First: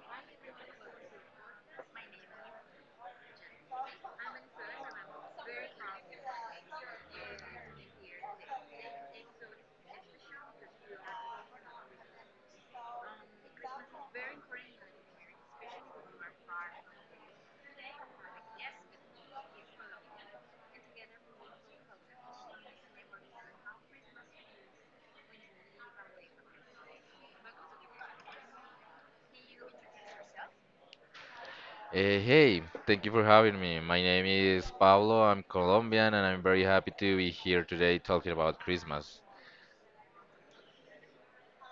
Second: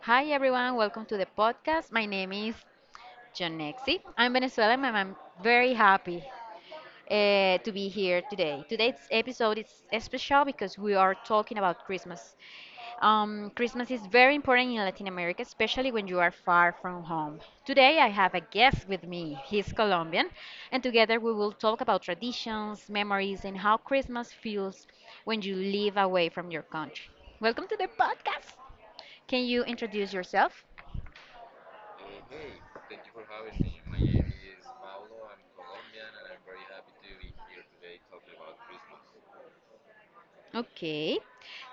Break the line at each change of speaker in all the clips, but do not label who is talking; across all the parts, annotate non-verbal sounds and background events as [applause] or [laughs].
Hi everyone, welcome to the podcast. My name is Jonexi. I'm Venezuelan and I'm very happy to be here today. Today's episode is special because we are talking about Christmas. Christmas is very important in Latin America, especially when you are far from home. Today I have a guest with me. He's Colombian, and together we will talk about traditions, memories, and how Christmas feels when you live away from your country. Welcome to the podcast. Can you introduce yourself?
Hey, thank you for having me. My name is Pablo. I'm Colombian and I'm very happy to be here today talking about Christmas.
Okay.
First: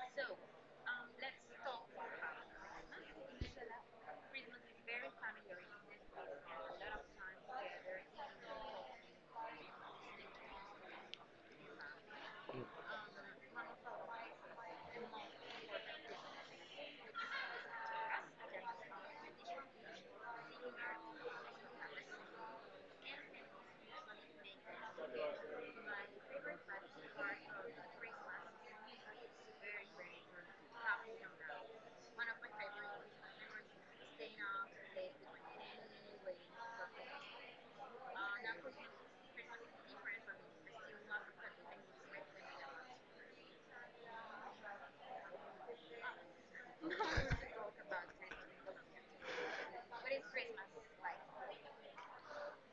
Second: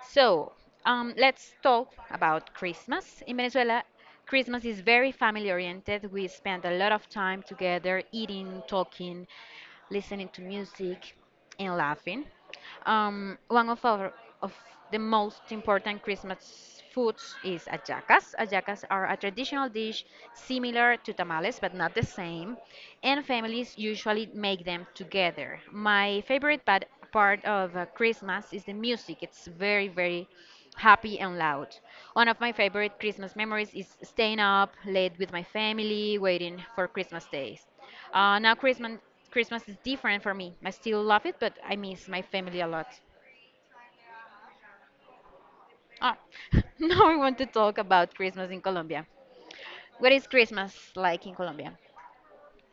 So, let's talk about Christmas. In Venezuela, Christmas is very family oriented. We spend a lot of time together eating, talking, listening to music, and laughing. One of our of The most important Christmas foods is hallacas. Hallacas are a traditional dish similar to tamales but not the same, and families usually make them together. My favorite part of Christmas is the music. It's very, very happy and loud. One of my favorite Christmas memories is staying up late with my family, waiting for Christmas days. Now Christmas is different for me. I still love it, but I miss my family a lot. Ah, [laughs] now we want to talk about Christmas in Colombia. What is Christmas like in Colombia?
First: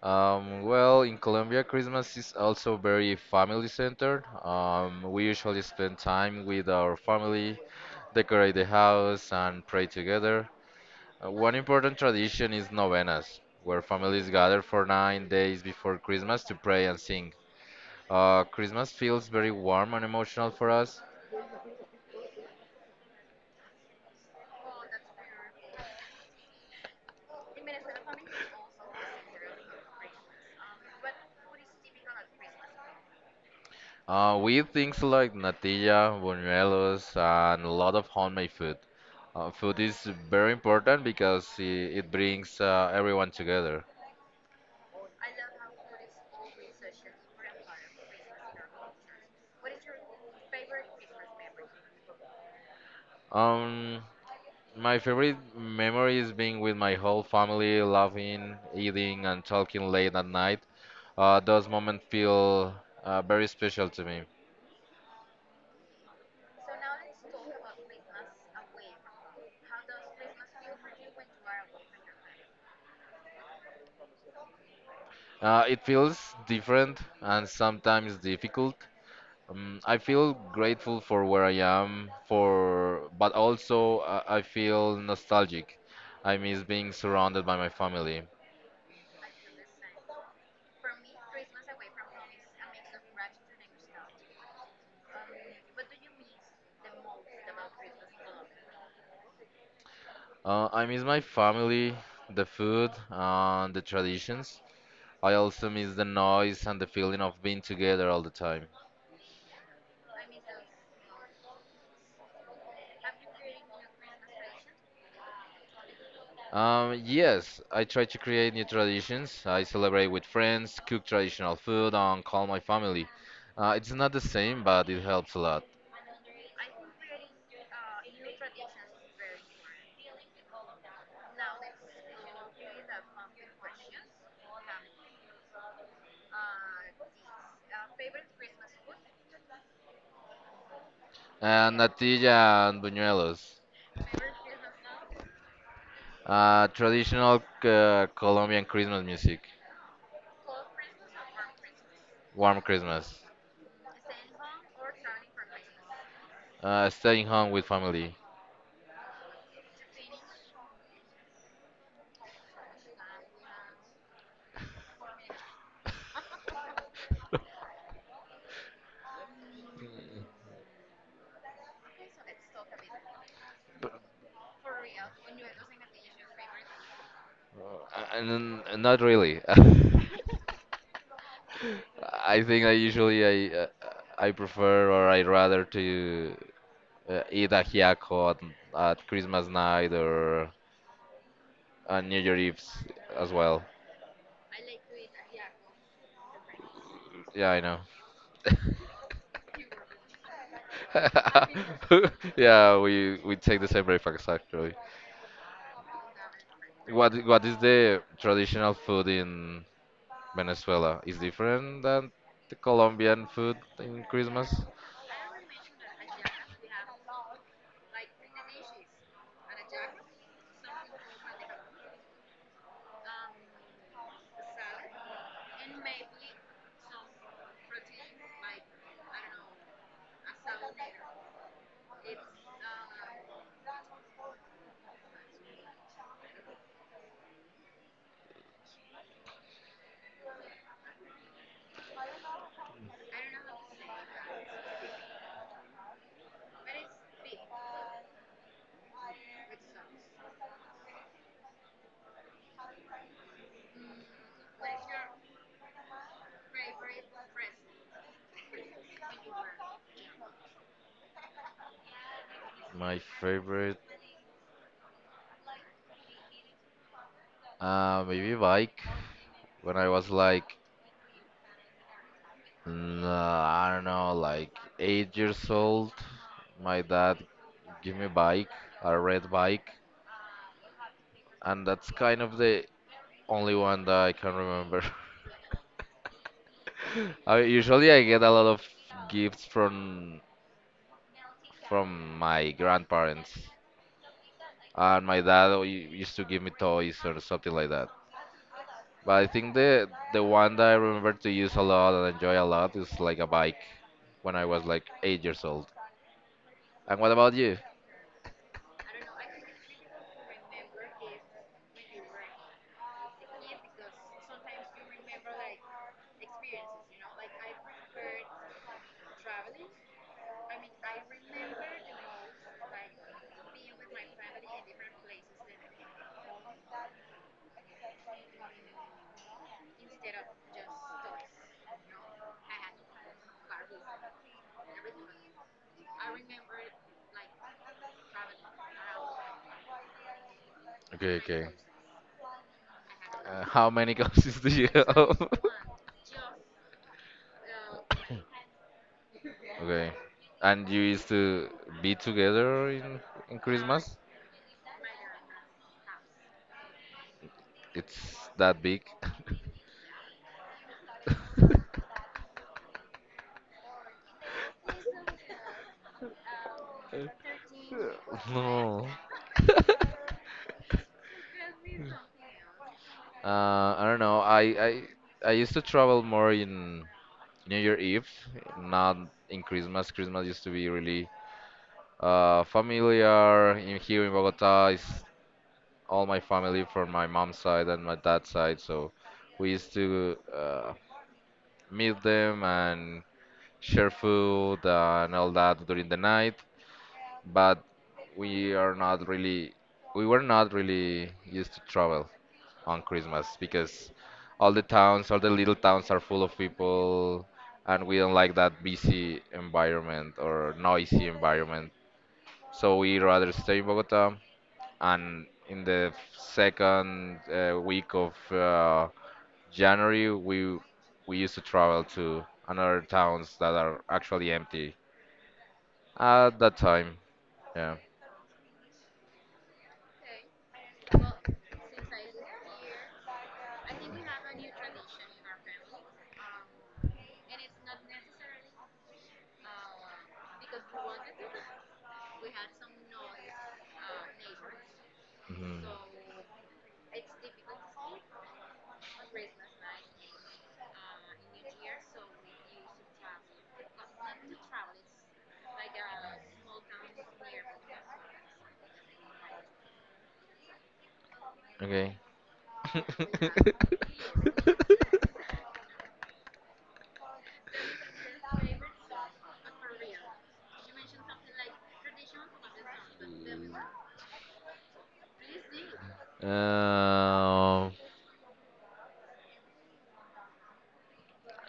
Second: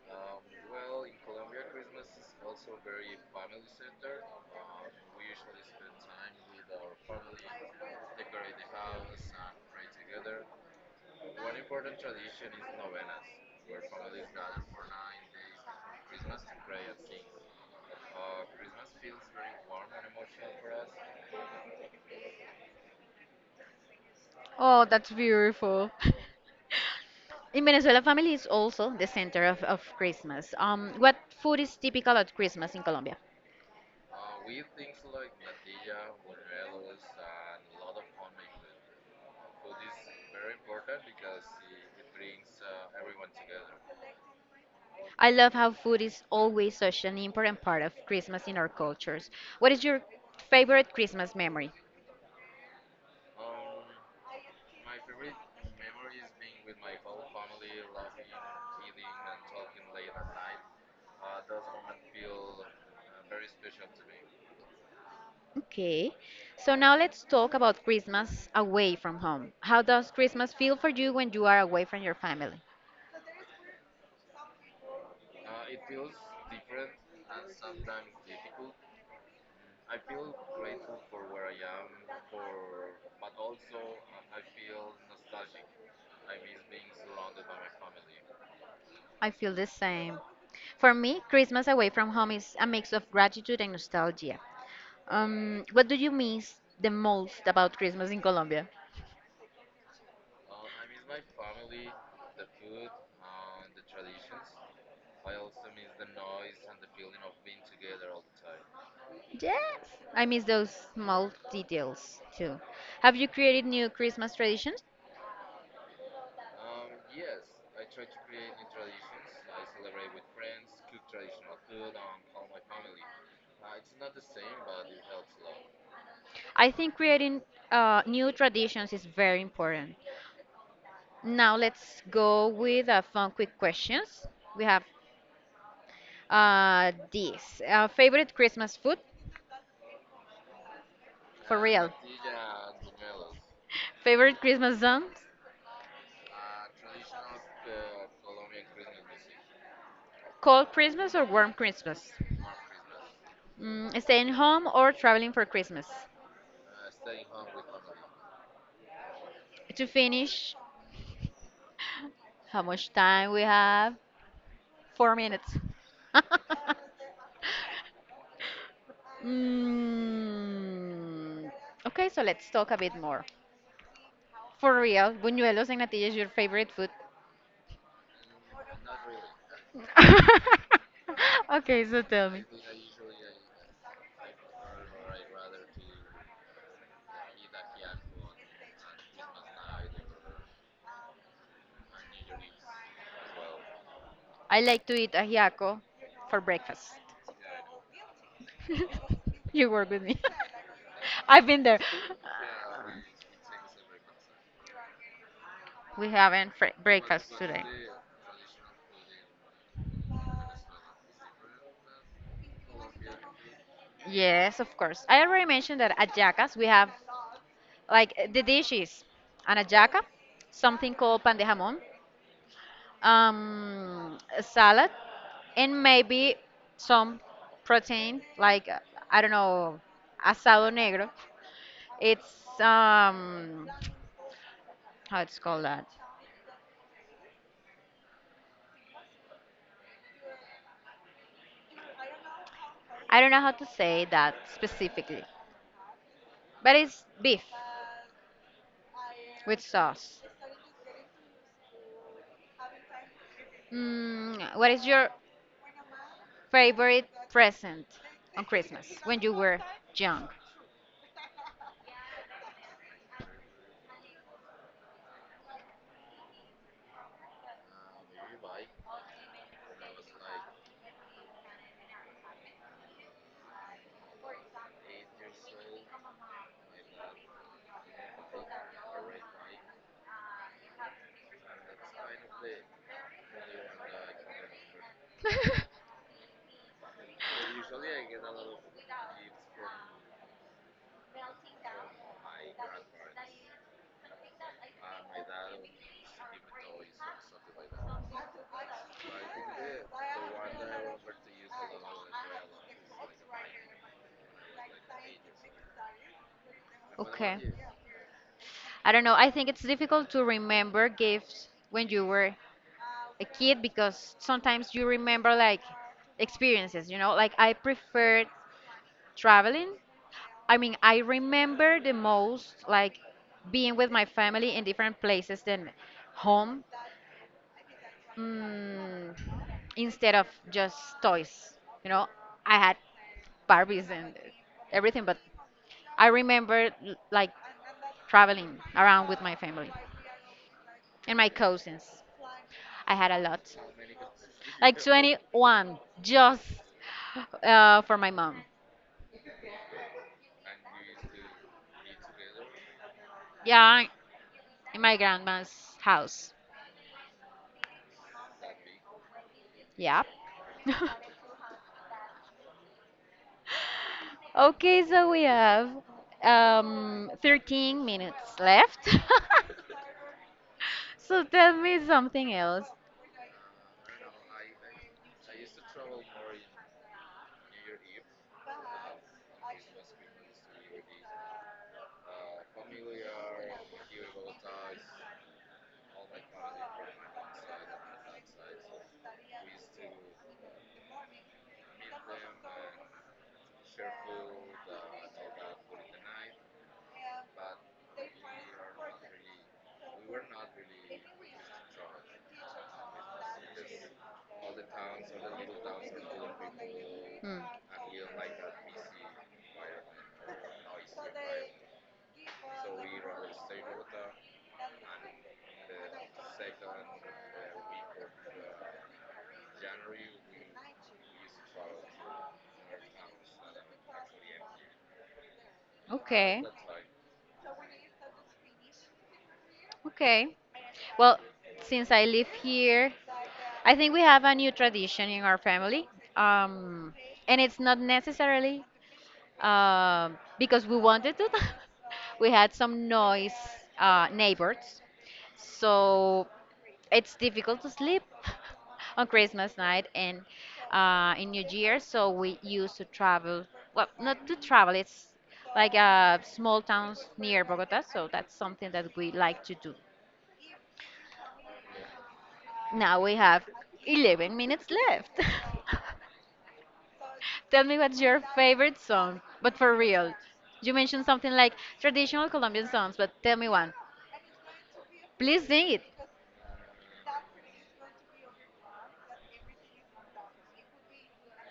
Well, in Colombia, Christmas is also very family centered. We usually spend time with our family, decorate the house, and pray together. One important tradition is novenas, where families gather for 9 days before Christmas to pray and sing. Christmas feels very warm and emotional for us.
Oh, that's beautiful. [laughs] In Venezuela, family is also the center of Christmas. What food is typical at Christmas in Colombia?
We eat things like natilla, buñuelos, and a lot of homemade food. Food is very important because it brings everyone together.
I love how food is always such an important part of Christmas in our cultures. What is your favorite Christmas memory?
Um, my favorite memory is being with my whole family, laughing, eating, and talking late at night. Those moments feel very special to me.
Okay, so now let's talk about Christmas away from home. How does Christmas feel for you when you are away from your family?
It feels different and sometimes difficult. I feel grateful for where I am, for but also I feel nostalgic. I miss being surrounded by my family.
I feel the same. For me, Christmas away from home is a mix of gratitude and nostalgia. What do you miss the most about Christmas in Colombia?
I miss my family, the food, and the traditions. I also miss the noise and the feeling of being together all the time.
Yes. I miss those small details too. Have you created new Christmas traditions?
Yes, I try to create new traditions. I celebrate with friends, cook traditional food, and call my family. It's not the same, but it helps a lot.
I think creating new traditions is very important. Now let's go with fun quick questions. We have this favorite Christmas food for
And
real,
natilla and buñuelos.
favorite Christmas songs,
Traditional Colombian Christmas music,
cold Christmas or warm Christmas,
warm Christmas,
staying home or traveling for Christmas.
staying home with family.
To finish, how much time we have? 4 minutes. [laughs] mm, okay, so let's talk a bit more. For real, buñuelos and natilla is your favorite food?
Uh, not really. [laughs]
[laughs] Okay, so tell me.
I think I usually I prefer or I rather to eat a ajiaco at Christmas night or on New Year's Eve as well.
I like to eat ajiaco for breakfast.
Yeah, I know.
[laughs] You work with me. [laughs] I've been there.
[laughs] Yeah, we take the same breakfast actually.
We haven't fr-
What
breakfast
what is
today.
the traditional food in Venezuela is different than the Colombian food in Christmas.
Yes, of course. I already mentioned that at Jacas we have like the dishes. An ajaca, something called pan de jamón, a salad, and maybe some protein, like, I don't know, asado negro. It's, how it's called that? I don't know how to say that specifically, but it's beef with sauce. What is your favorite present on Christmas when you were young?
My favorite, maybe bike. When I was like, I don't know, like 8 years old, my dad gave me a bike, a red bike, and that's kind of the only one that I can remember. [laughs] I, usually, I get a lot of gifts from my grandparents, and my dad used to give me toys or something like that. But I think the one that I remember to use a lot and enjoy a lot is like a bike when I was like 8 years old. And what about
Okay.
you?
I don't know. I think it's difficult to remember gifts when you were a kid because sometimes you remember like experiences, you know? Like I prefer traveling. I mean, I remember the most like being with my family in different places than home mm, instead of just toys. You know, I had Barbies and everything, but I remember l- like traveling around with my family and
Okay,
my
okay.
cousins. I had a lot,
How many [laughs] cousins do you
like
have?
21,
[laughs]
just for my mom.
Okay. And you used to be together in
Yeah,
Christmas?
in my grandma's house.
It's that big? [laughs]
Yeah. [laughs] Okay, so we have 13 minutes
No.
left. [laughs]
[laughs]
So tell me something else.
I don't know. I used to travel more in New Year Eve, not in Christmas. Christmas used to be really familiar in here in Bogota is all my family from my mom's side and my dad's side. So we used to meet them and share food and all that during the night. But we are not really, we were not really used to travel on Christmas because all the towns, all the little towns are full of people,
Hmm.
and we don't like that busy environment or noisy environment. So we rather stay in Bogota and in the second week of January, we used to travel to another towns that are actually empty at
Okay.
that time. Yeah.
Okay. Well, since I live here, I think we have a new tradition in our family. Um, and it's not necessarily because we wanted to. [laughs] We had some noise neighbors.
Mhm.
So it's difficult to sleep [laughs] on Christmas night and in New Year, so we used to travel. Well, not to travel, it's like small towns near Bogota, so that's something that we like to do.
Okay.
Now we
[laughs]
have 11 minutes left. [laughs] Tell me what's your favorite song, but for real. You mentioned something like traditional Colombian songs, but tell me one. Please sing it.
Um,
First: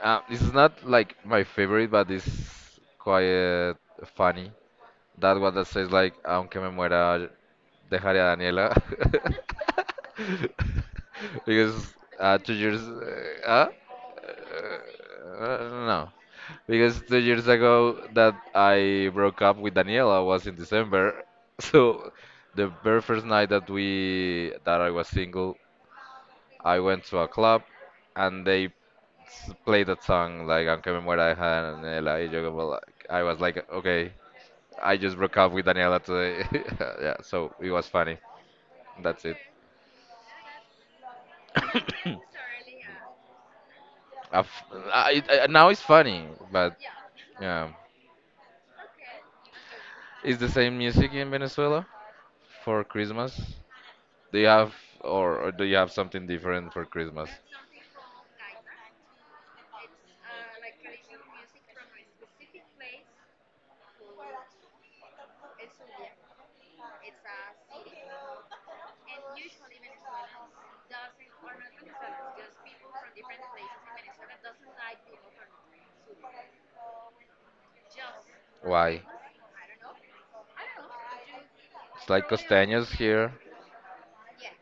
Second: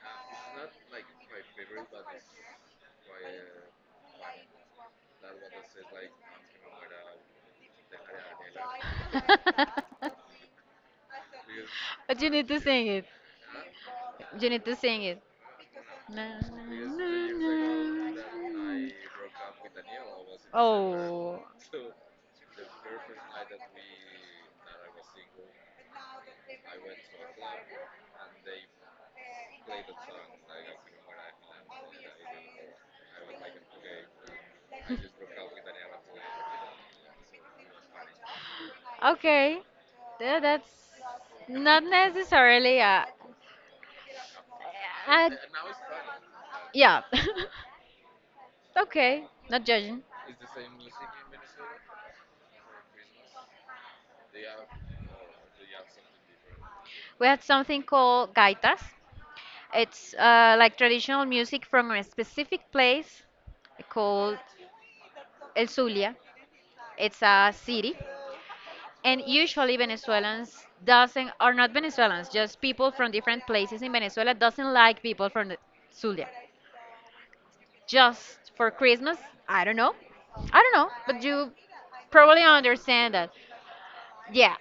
this is not like my favorite, but it's quite funny. That one that says like, aunque me muera, dejaré a Daniela.
[laughs]
[laughs] Because
But you need
two
to
years.
sing it.
Uh, uh,
You need to sing it.
no.
Na, na,
Because two
na,
years ago that
na.
I broke up with Daniela was in December. [laughs]
Oh,
So the very first night that we that I was single, I went to a club and they played that song like Aunque me muera deja de Daniela. Y yo como like, I was like, okay, I just broke up with Daniela today. [laughs] Yeah, so it was funny. That's it.
okay. Tha- That's not
[coughs]
necessarily
I f-
a
I- now it's funny, but
yeah.
yeah,
[laughs] Okay, not judging.
is the same music in Venezuela for Christmas? Do you have or do you have something different for
We
Christmas?
had something called gaitas. It's like traditional music from a specific place called El Zulia. It's a city, and usually Venezuelans doesn't, are not Venezuelans, just people from different places in Venezuela doesn't like people from the Zulia just for
Why?
Christmas. I don't know. I don't know, but you
It's like
probably
costeños
understand that.
here.
Yeah.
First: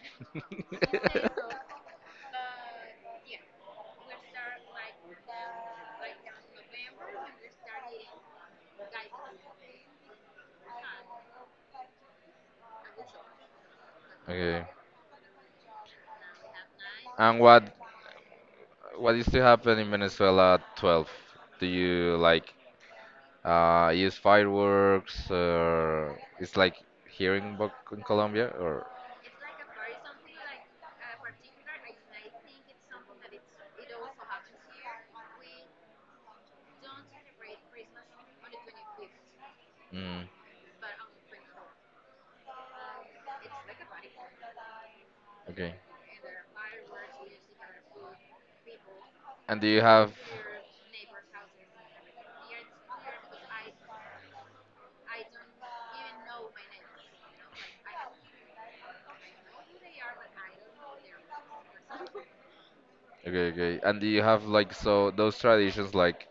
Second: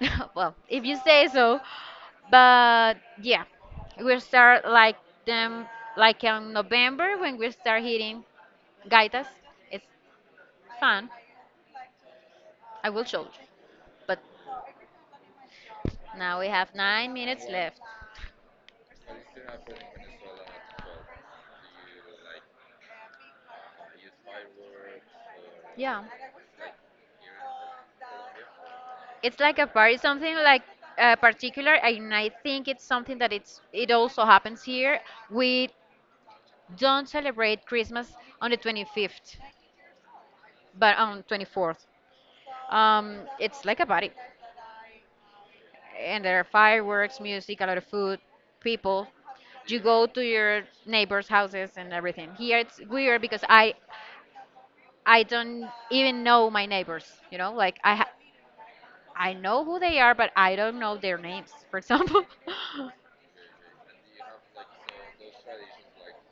[laughs] Well, if you say so,
[laughs]
but yeah, we start like them like in November when we start hitting gaitas. It's fun. I will show you, but
Okay.
now we have nine
And
minutes
what
left.
what used to happen in Venezuela at 12? Do you like use fireworks.
Yeah,
It's like here in, Bo in Colombia, or
it's like a party, something like particular, and I think it's something that it's it also happens here. We don't celebrate Christmas on the 25th,
mm,
but on 24th. It's like a party,
okay.
and there are fireworks, music, a lot of food, people.
And do
You
you
go
have
to your neighbors' houses and everything. Here it's weird because I don't even know my neighbors. You know, like I ha- I know who they are, but I don't know their names. For example,
okay, okay? And do you have like so those traditions like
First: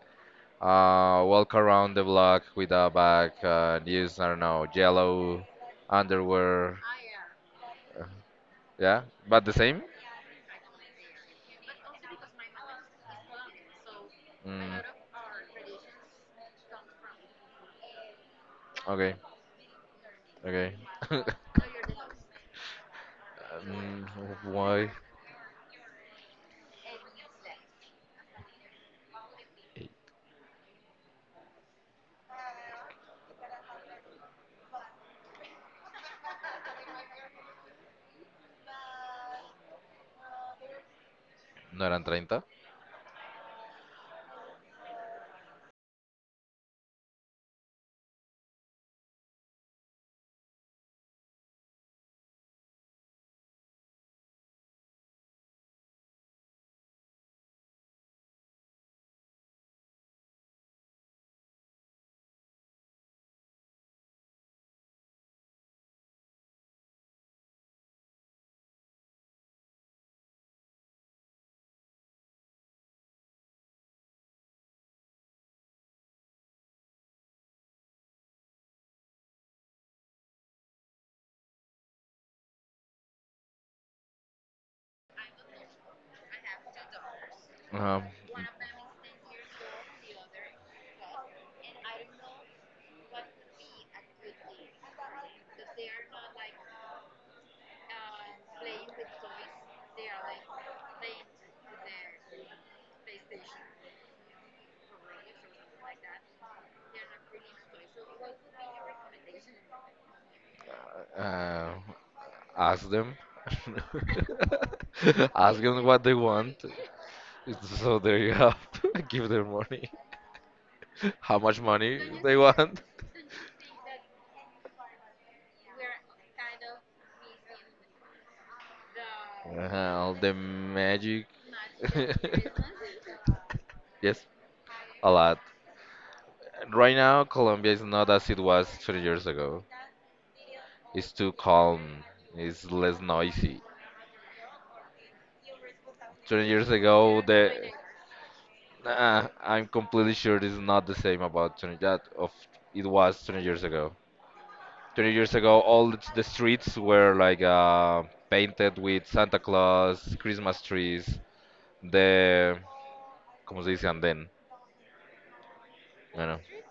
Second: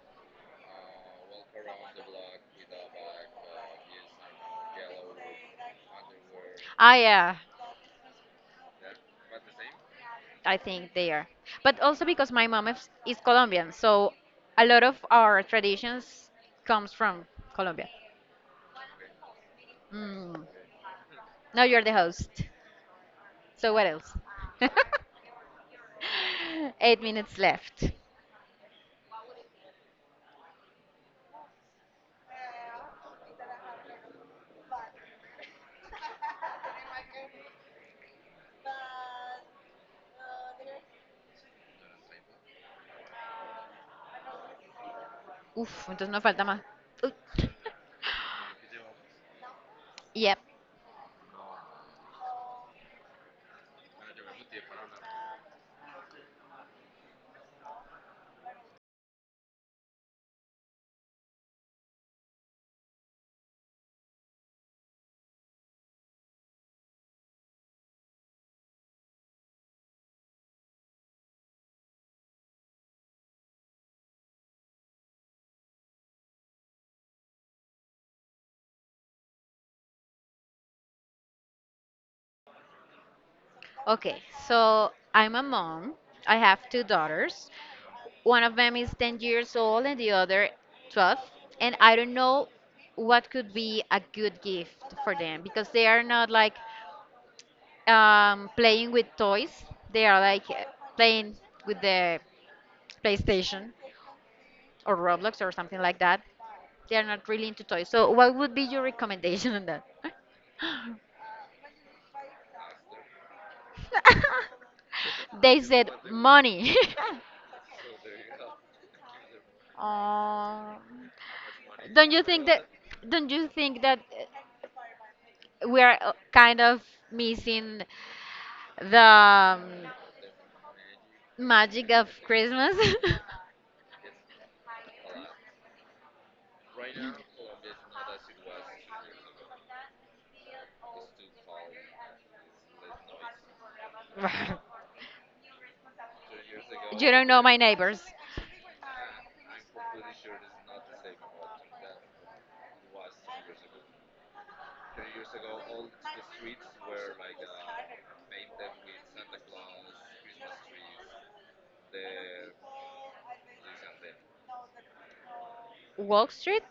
walk around the block with a bag and use I don't know yellow underwear?
[laughs] ah yeah,
Yeah, but the same.
I think they are. But also because my mom is Colombian, so a
Mm,
lot of our traditions comes from Colombia.
okay,
Mm.
okay. [laughs]
Now you're the host. So what
um,
else? [laughs]
why?
8 minutes left.
No eran 30.
Uf, entonces no falta más. [laughs] Uy. Yep. Okay, so I'm a mom. I have 2 daughters.
Um,
One of them is 10 years old and the other 12. And I don't know what could be a good gift for them because they are not like playing with toys. They are like playing with the PlayStation or Roblox or something like that. They are not really into toys. So, what would be your recommendation on that?
uh, ask them. [laughs]
[laughs]
Ask
They
them
said
what they want.
money. [laughs]
So there you have. [laughs] Give them money.
Um,
[laughs] How much money
don't you
they
think that?
want.
Don't you think that we are kind of missing the
All the magic.
magic of
[laughs]
Christmas?
Yes, a lot. Right now, Colombia is not as it was 20 years ago. It's too calm. It's less noisy.
[laughs]
20 years
You
ago,
don't
the
know my neighbors.
Nah, I'm completely sure this is not the same about 20 that of it was 20 years ago. 20 years ago, all the streets were like painted with Santa Claus, Christmas trees, the, ¿cómo se dice? Andén.
Wall
Bueno,
Street?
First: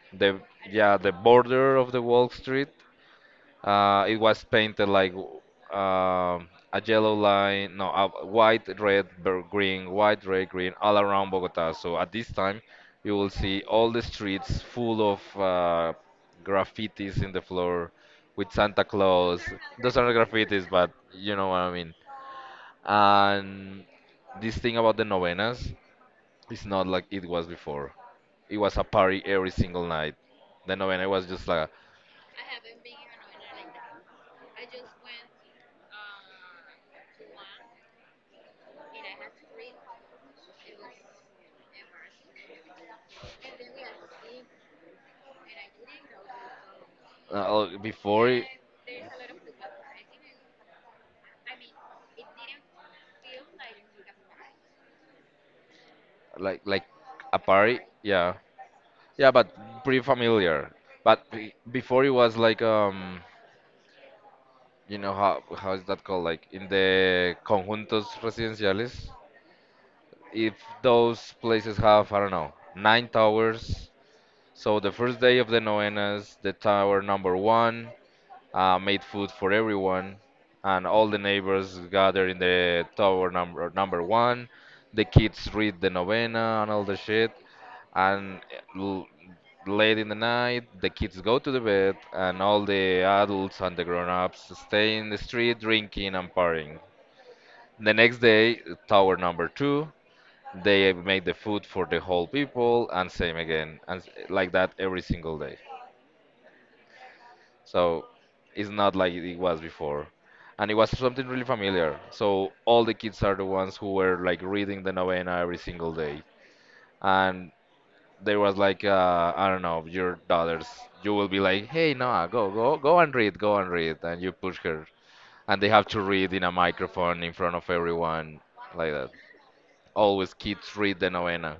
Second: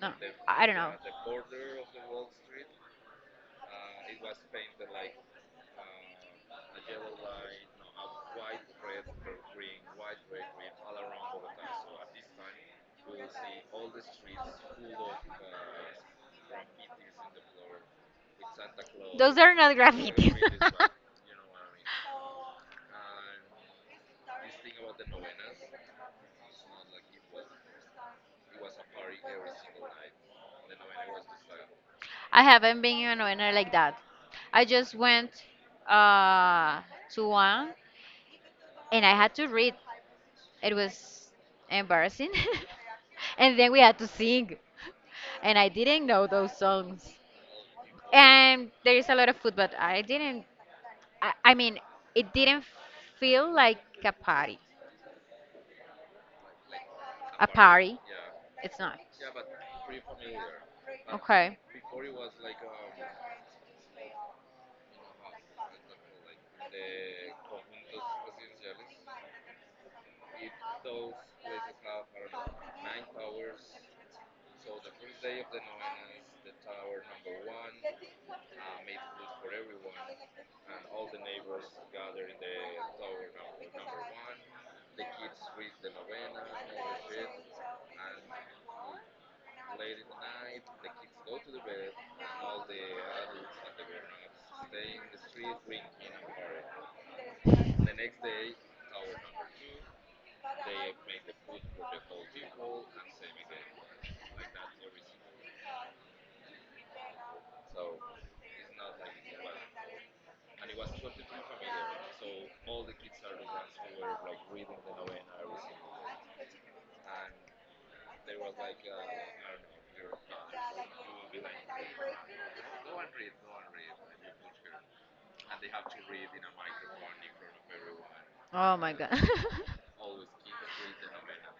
No,
the,
I don't know.
yeah, the border of the Wall Street. It was painted like a yellow line, no, a white, red, green, white, red, green, all around Bogota. So at this time, you will see all the streets full of graffitis in the floor with Santa
Those
Claus.
are not
Those are not
graffiti. [laughs]
graffitis, but you know what I mean. And this thing about the novenas is not like it was before. It was a party every single night. The novena was just like
I haven't been in a winner like that. I just went uh, to one and I had to read. It was embarrassing. [laughs] And then we had to sing. And I didn't know those songs.
uh, uh, before. it-
And there is a lot of food, but I didn't, I mean, it didn't feel like a party.
like a
A
party.
party?
Yeah,
It's not.
yeah, but pretty familiar. But
Okay.
before it was like um, you know how is that called like in the conjuntos residenciales, if those places have I don't know nine towers, so the first day of the novenas the tower number one made food for everyone and all the neighbors gather in the tower number one. The kids read the novena and all the shit, and late in the night, the kids go to the bed, and all the adults and the grown-ups stay in the street drinking and partying. The next day, tower number two, they make the food for the whole people, and same again, and like that every single day. So it's not like it was before. And it was something really familiar. So all the kids are the ones who were like reading the novena every single day. And there was like I don't know your daughters, you will be like hey Noah go and read, go and read, and you push her, and they have to read in a microphone in front of everyone
Oh
like
my God.
that.
[laughs]
Always kids read the novena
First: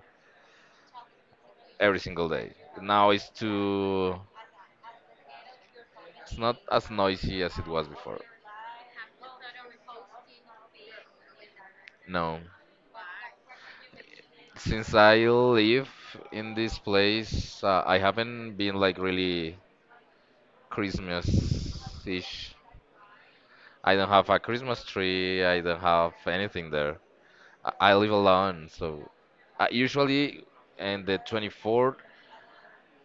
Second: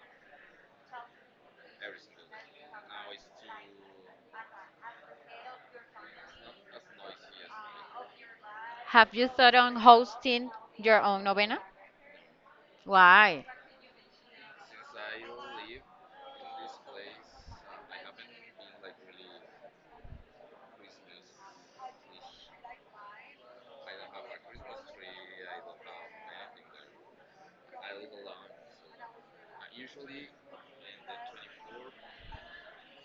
every single day. Now it's too, it's not as noisy as it was before.
Have you thought on hosting your own novena?
No,
Why?
since I live in this place I haven't been like really Christmas ish I don't have a Christmas tree, I don't have anything there. I live alone, so I usually in the 24th,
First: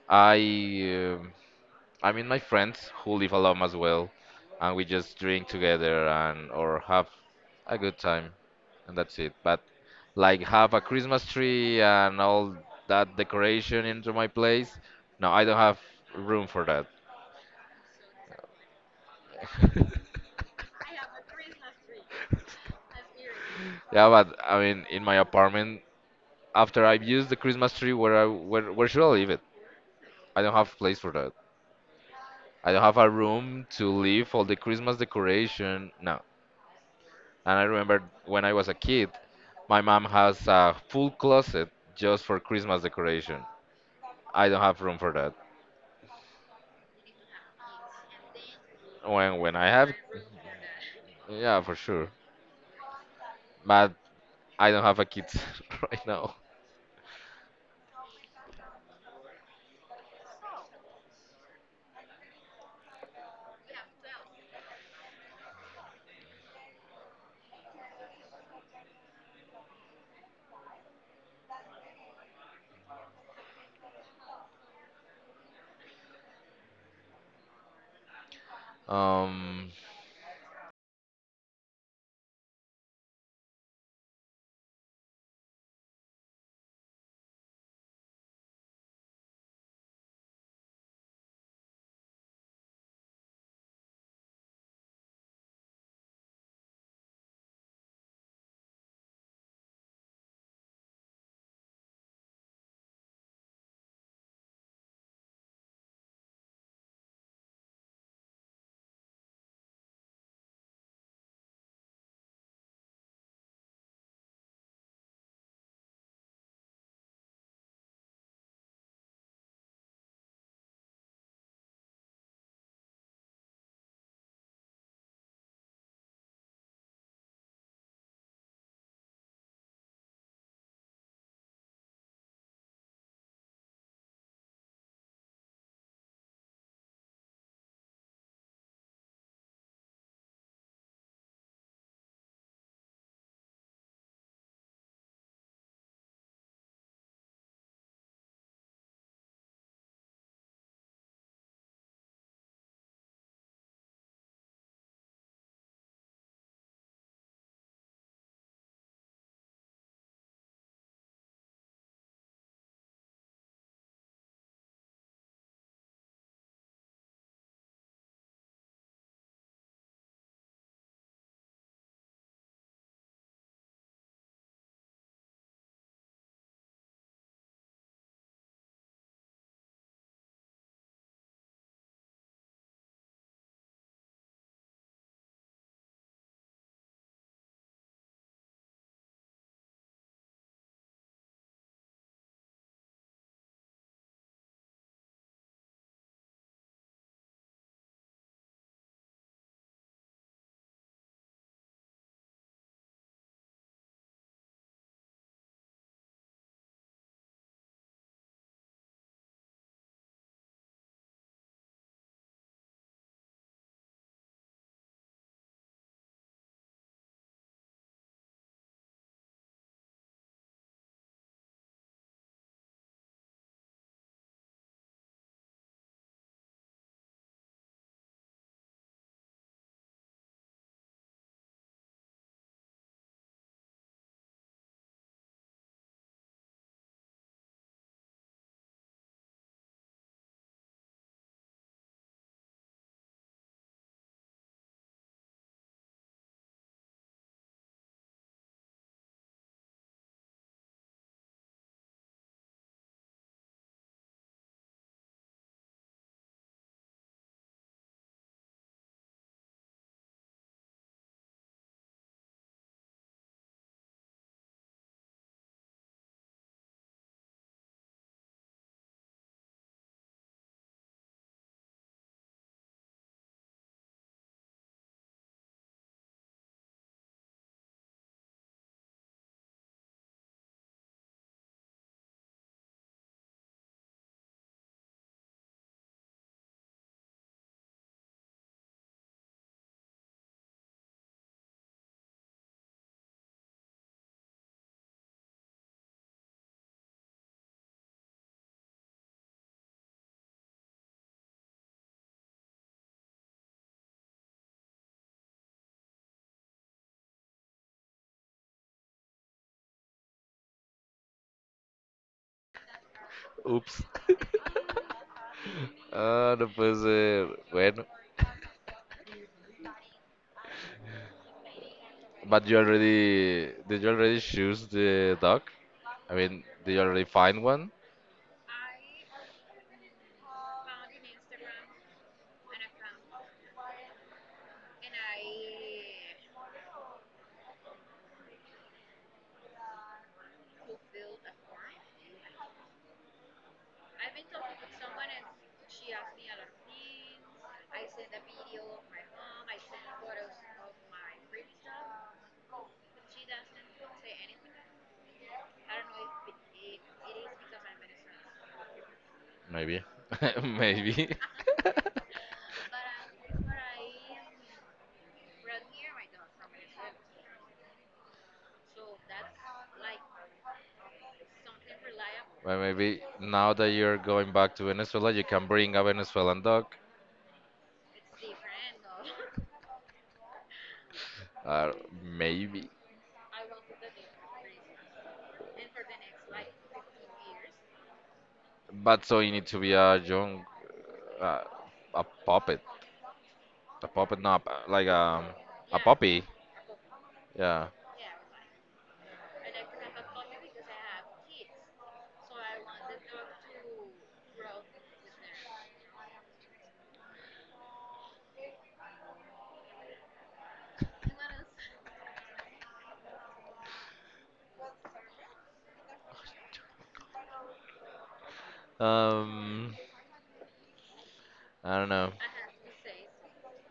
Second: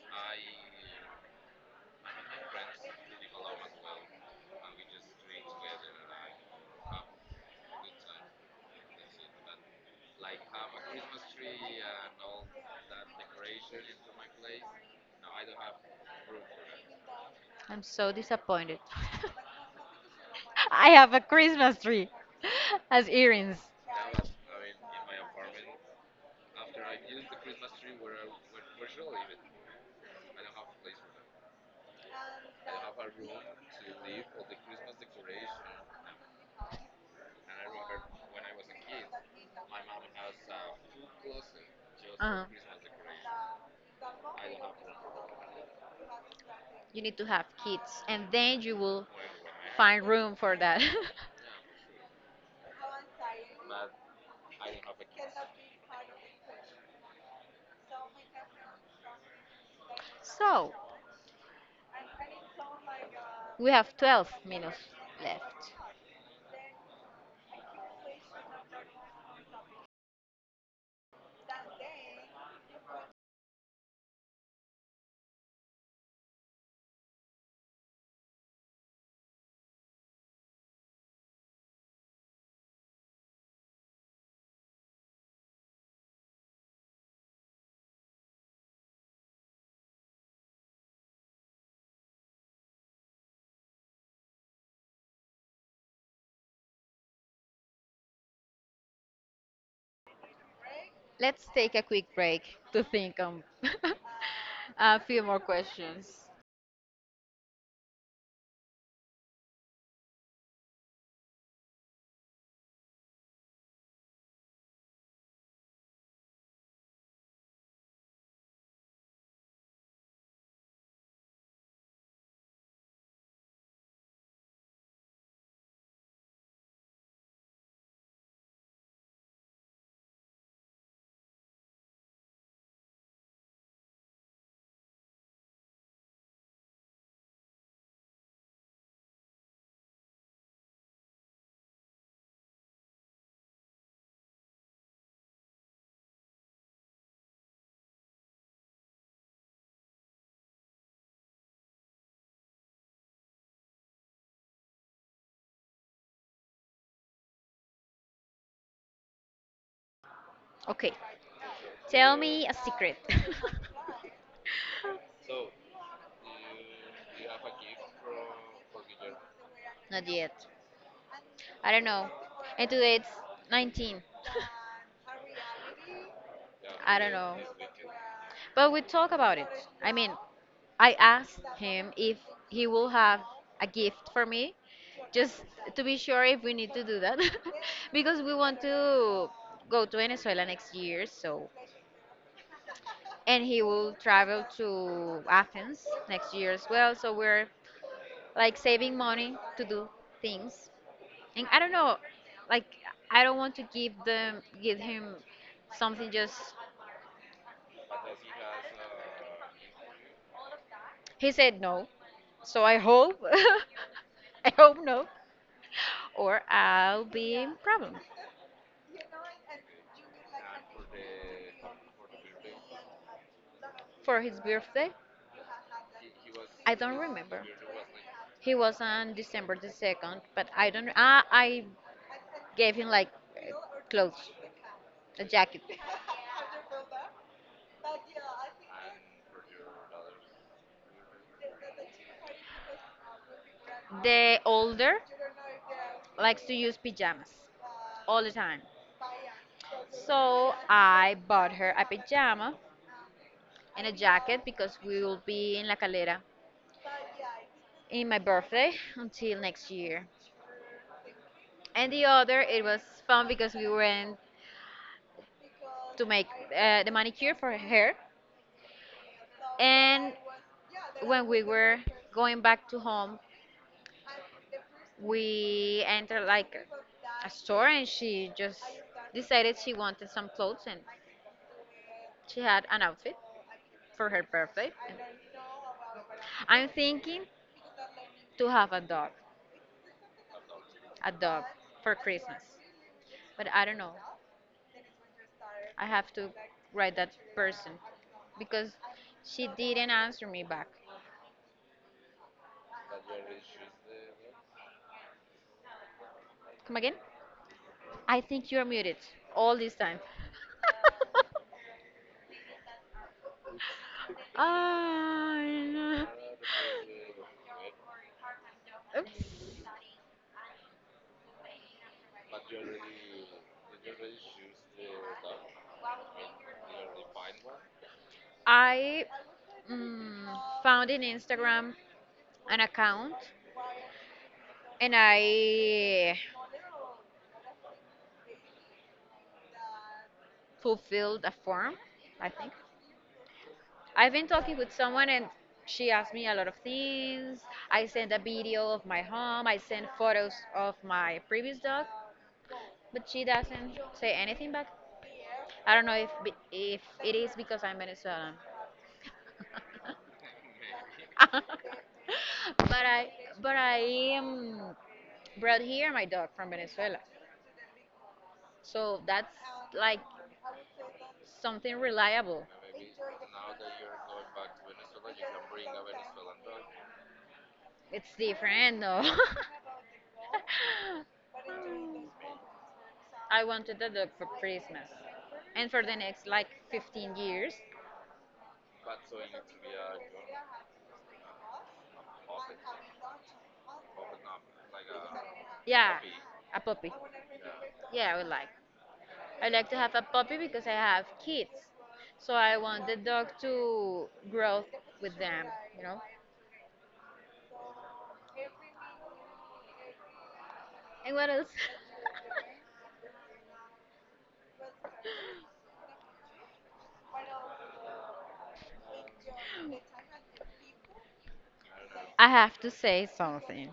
I um I mean my friends who live alone as well, and we just drink together and or have a good time, and that's it. But like have a Christmas tree and all that decoration into my place, no, I don't have room for that.
I'm so disappointed. [laughs]
[laughs]
I have a Christmas tree [laughs] as earrings.
Yeah, but I mean, in my apartment, after I've used the Christmas tree, where should I leave it? I don't have place for, I don't have a room to leave all the Christmas decoration. No. And I remember when I was a kid, my mom has a full closet just for
Uh-huh.
Christmas decoration. I don't have room for that.
You need to have kids, and then you will
When I have,
find room for that. [laughs]
yeah, for sure. But I don't have a kid [laughs] right now.
So, we have 12 minutes left.
Um,
Let's take a quick break to think on [laughs] a few more questions. Okay, tell me a secret. [laughs] Not yet. I don't know. And today it's 19. I don't know. But we talk about it. I mean, I asked him if he will have a gift for me, just to be sure if we need to do that, [laughs] because we want to go to Venezuela next year. So and he will travel to Athens next year as well. So we're like saving money to do things. And I don't know, like I don't want to give him something just he said no. So I hope [laughs] I hope no or I'll be in problem for his birthday. I don't remember. He was on December the 2nd, but I don't ah I gave him like uh, clothes, a jacket. The older likes to use pajamas all the time. So I bought her a pajama and a jacket because we will be in La Calera in my birthday [laughs] until next year. And the other, it was fun because we went to make the manicure for her hair. And when we were going back to home, we entered like a store and she just decided she wanted some clothes and she had an outfit for her birthday. I'm thinking to have a dog for Christmas, but I don't know. I have to write that person because she didn't answer me back. Come again? I think you're muted all this time. [laughs]
oops. [laughs]
Ah,
Ah, no puede ser. Bueno,
oops.
but you already choose the dog? I mean, did you already find one?
I mm, found in Instagram an account and I fulfilled a form, I think. I've been talking with someone and she asked me a lot of things. I sent a video of my home, I sent photos of my previous dog, but she doesn't say anything back. I don't know if it is because I'm Venezuelan.
Maybe. [laughs] Maybe.
[laughs] But I am brought here my dog from Venezuela. So that's like something reliable.
Well, maybe now that you're going back to Venezuela, you can bring a Venezuelan dog.
It's different, though.
Uh,
[laughs]
maybe.
I wanted a dog for Christmas. And for the next like 15 years,
But so you need to be a young, uh, a puppet. A puppet, not like a
yeah,
puppy.
a puppy.
Yeah.
Yeah, I would like. I like to have a puppy because I have kids. So I want the dog to grow with them, you know? And what else?
Um, I don't know.
[laughs] I have to say something.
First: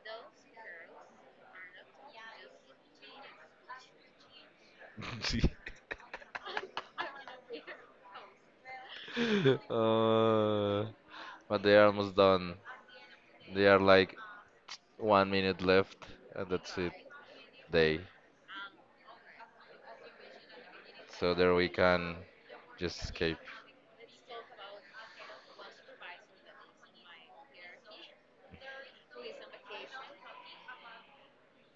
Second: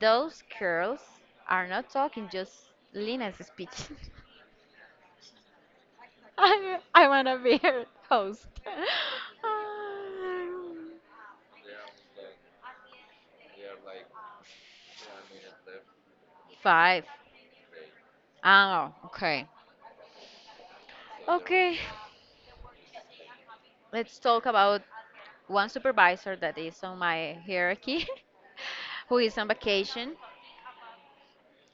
Those girls are not talking, just Lina's speech. [laughs] I want to be her host.
[laughs] uh,
[laughs]
but they are almost done. They are like 1 minute left, and that's it.
Five.
They.
Oh, okay.
So there we
Okay,
can just escape.
let's talk about one supervisor that is on my hierarchy [laughs] who is on vacation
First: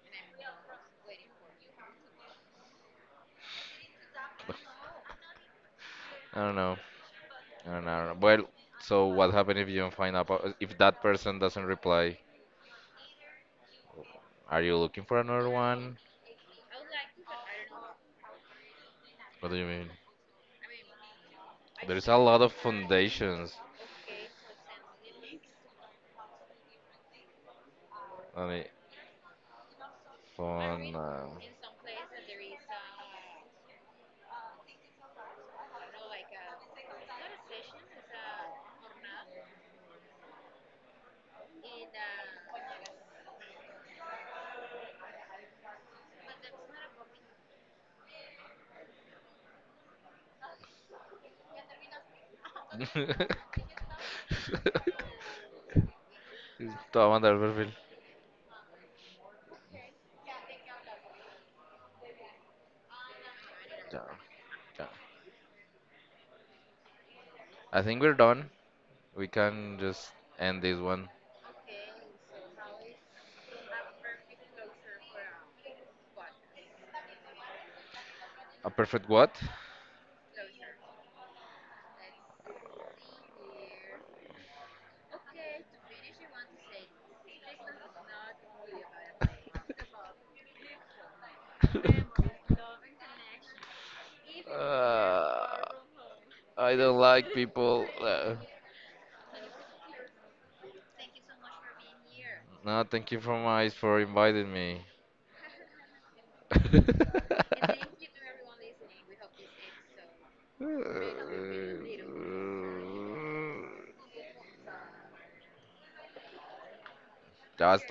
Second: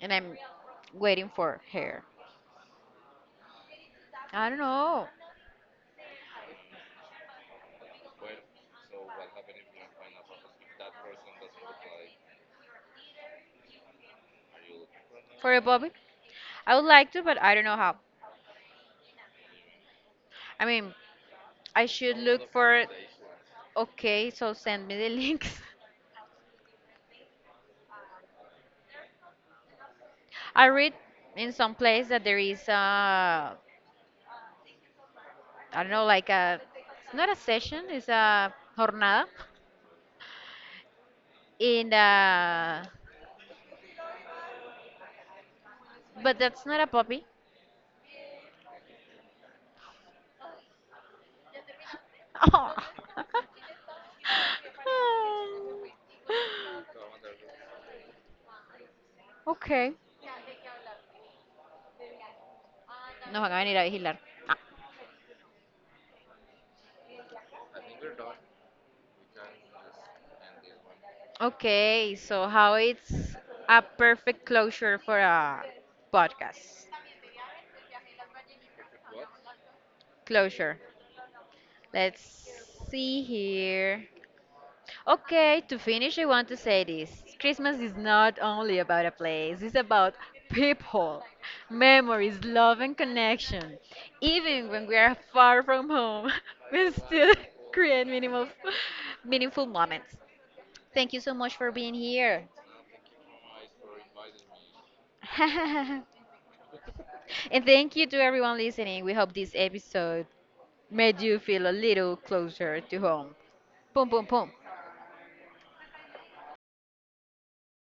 and I'm waiting for her. I don't know.
I don't know. I don't know. I don't know. Well, so what happened if you don't find out about- if that person doesn't reply? Are you looking for another
For a Bobby?
one?
I would like to, but I don't know how.
What do you mean?
I mean, I
There is a
should
lot
look
of
for it.
foundations
Okay, so send me the links. [laughs]
on it.
I
Fun.
read in some place that there is a, I don't know, like a, it's not a session, it's a jornada. In but that's not a puppy. Oh.
[laughs]
[laughs]
Todo mandar el perfil.
Okay. Nos van a venir a
Yeah,
vigilar. Ah.
yeah. I think we're done. We can just end this one.
Okay, so how it's a perfect closure for a podcast.
A perfect what?
Closure. Let's see here. Okay, to finish, I want to say this. Christmas is not only about a place, it's about people, memories, love, and connection. Even when we are
Uh,
far from home, [laughs]
I
we
don't like
still [laughs]
people.
create minimal, meaningful moments. Thank you so much for being here.
No, thank you for inviting me. [laughs]
[laughs] And thank you to everyone listening. We hope this episode made
uh,
you feel a little closer to home. Boom, boom, boom.
Ya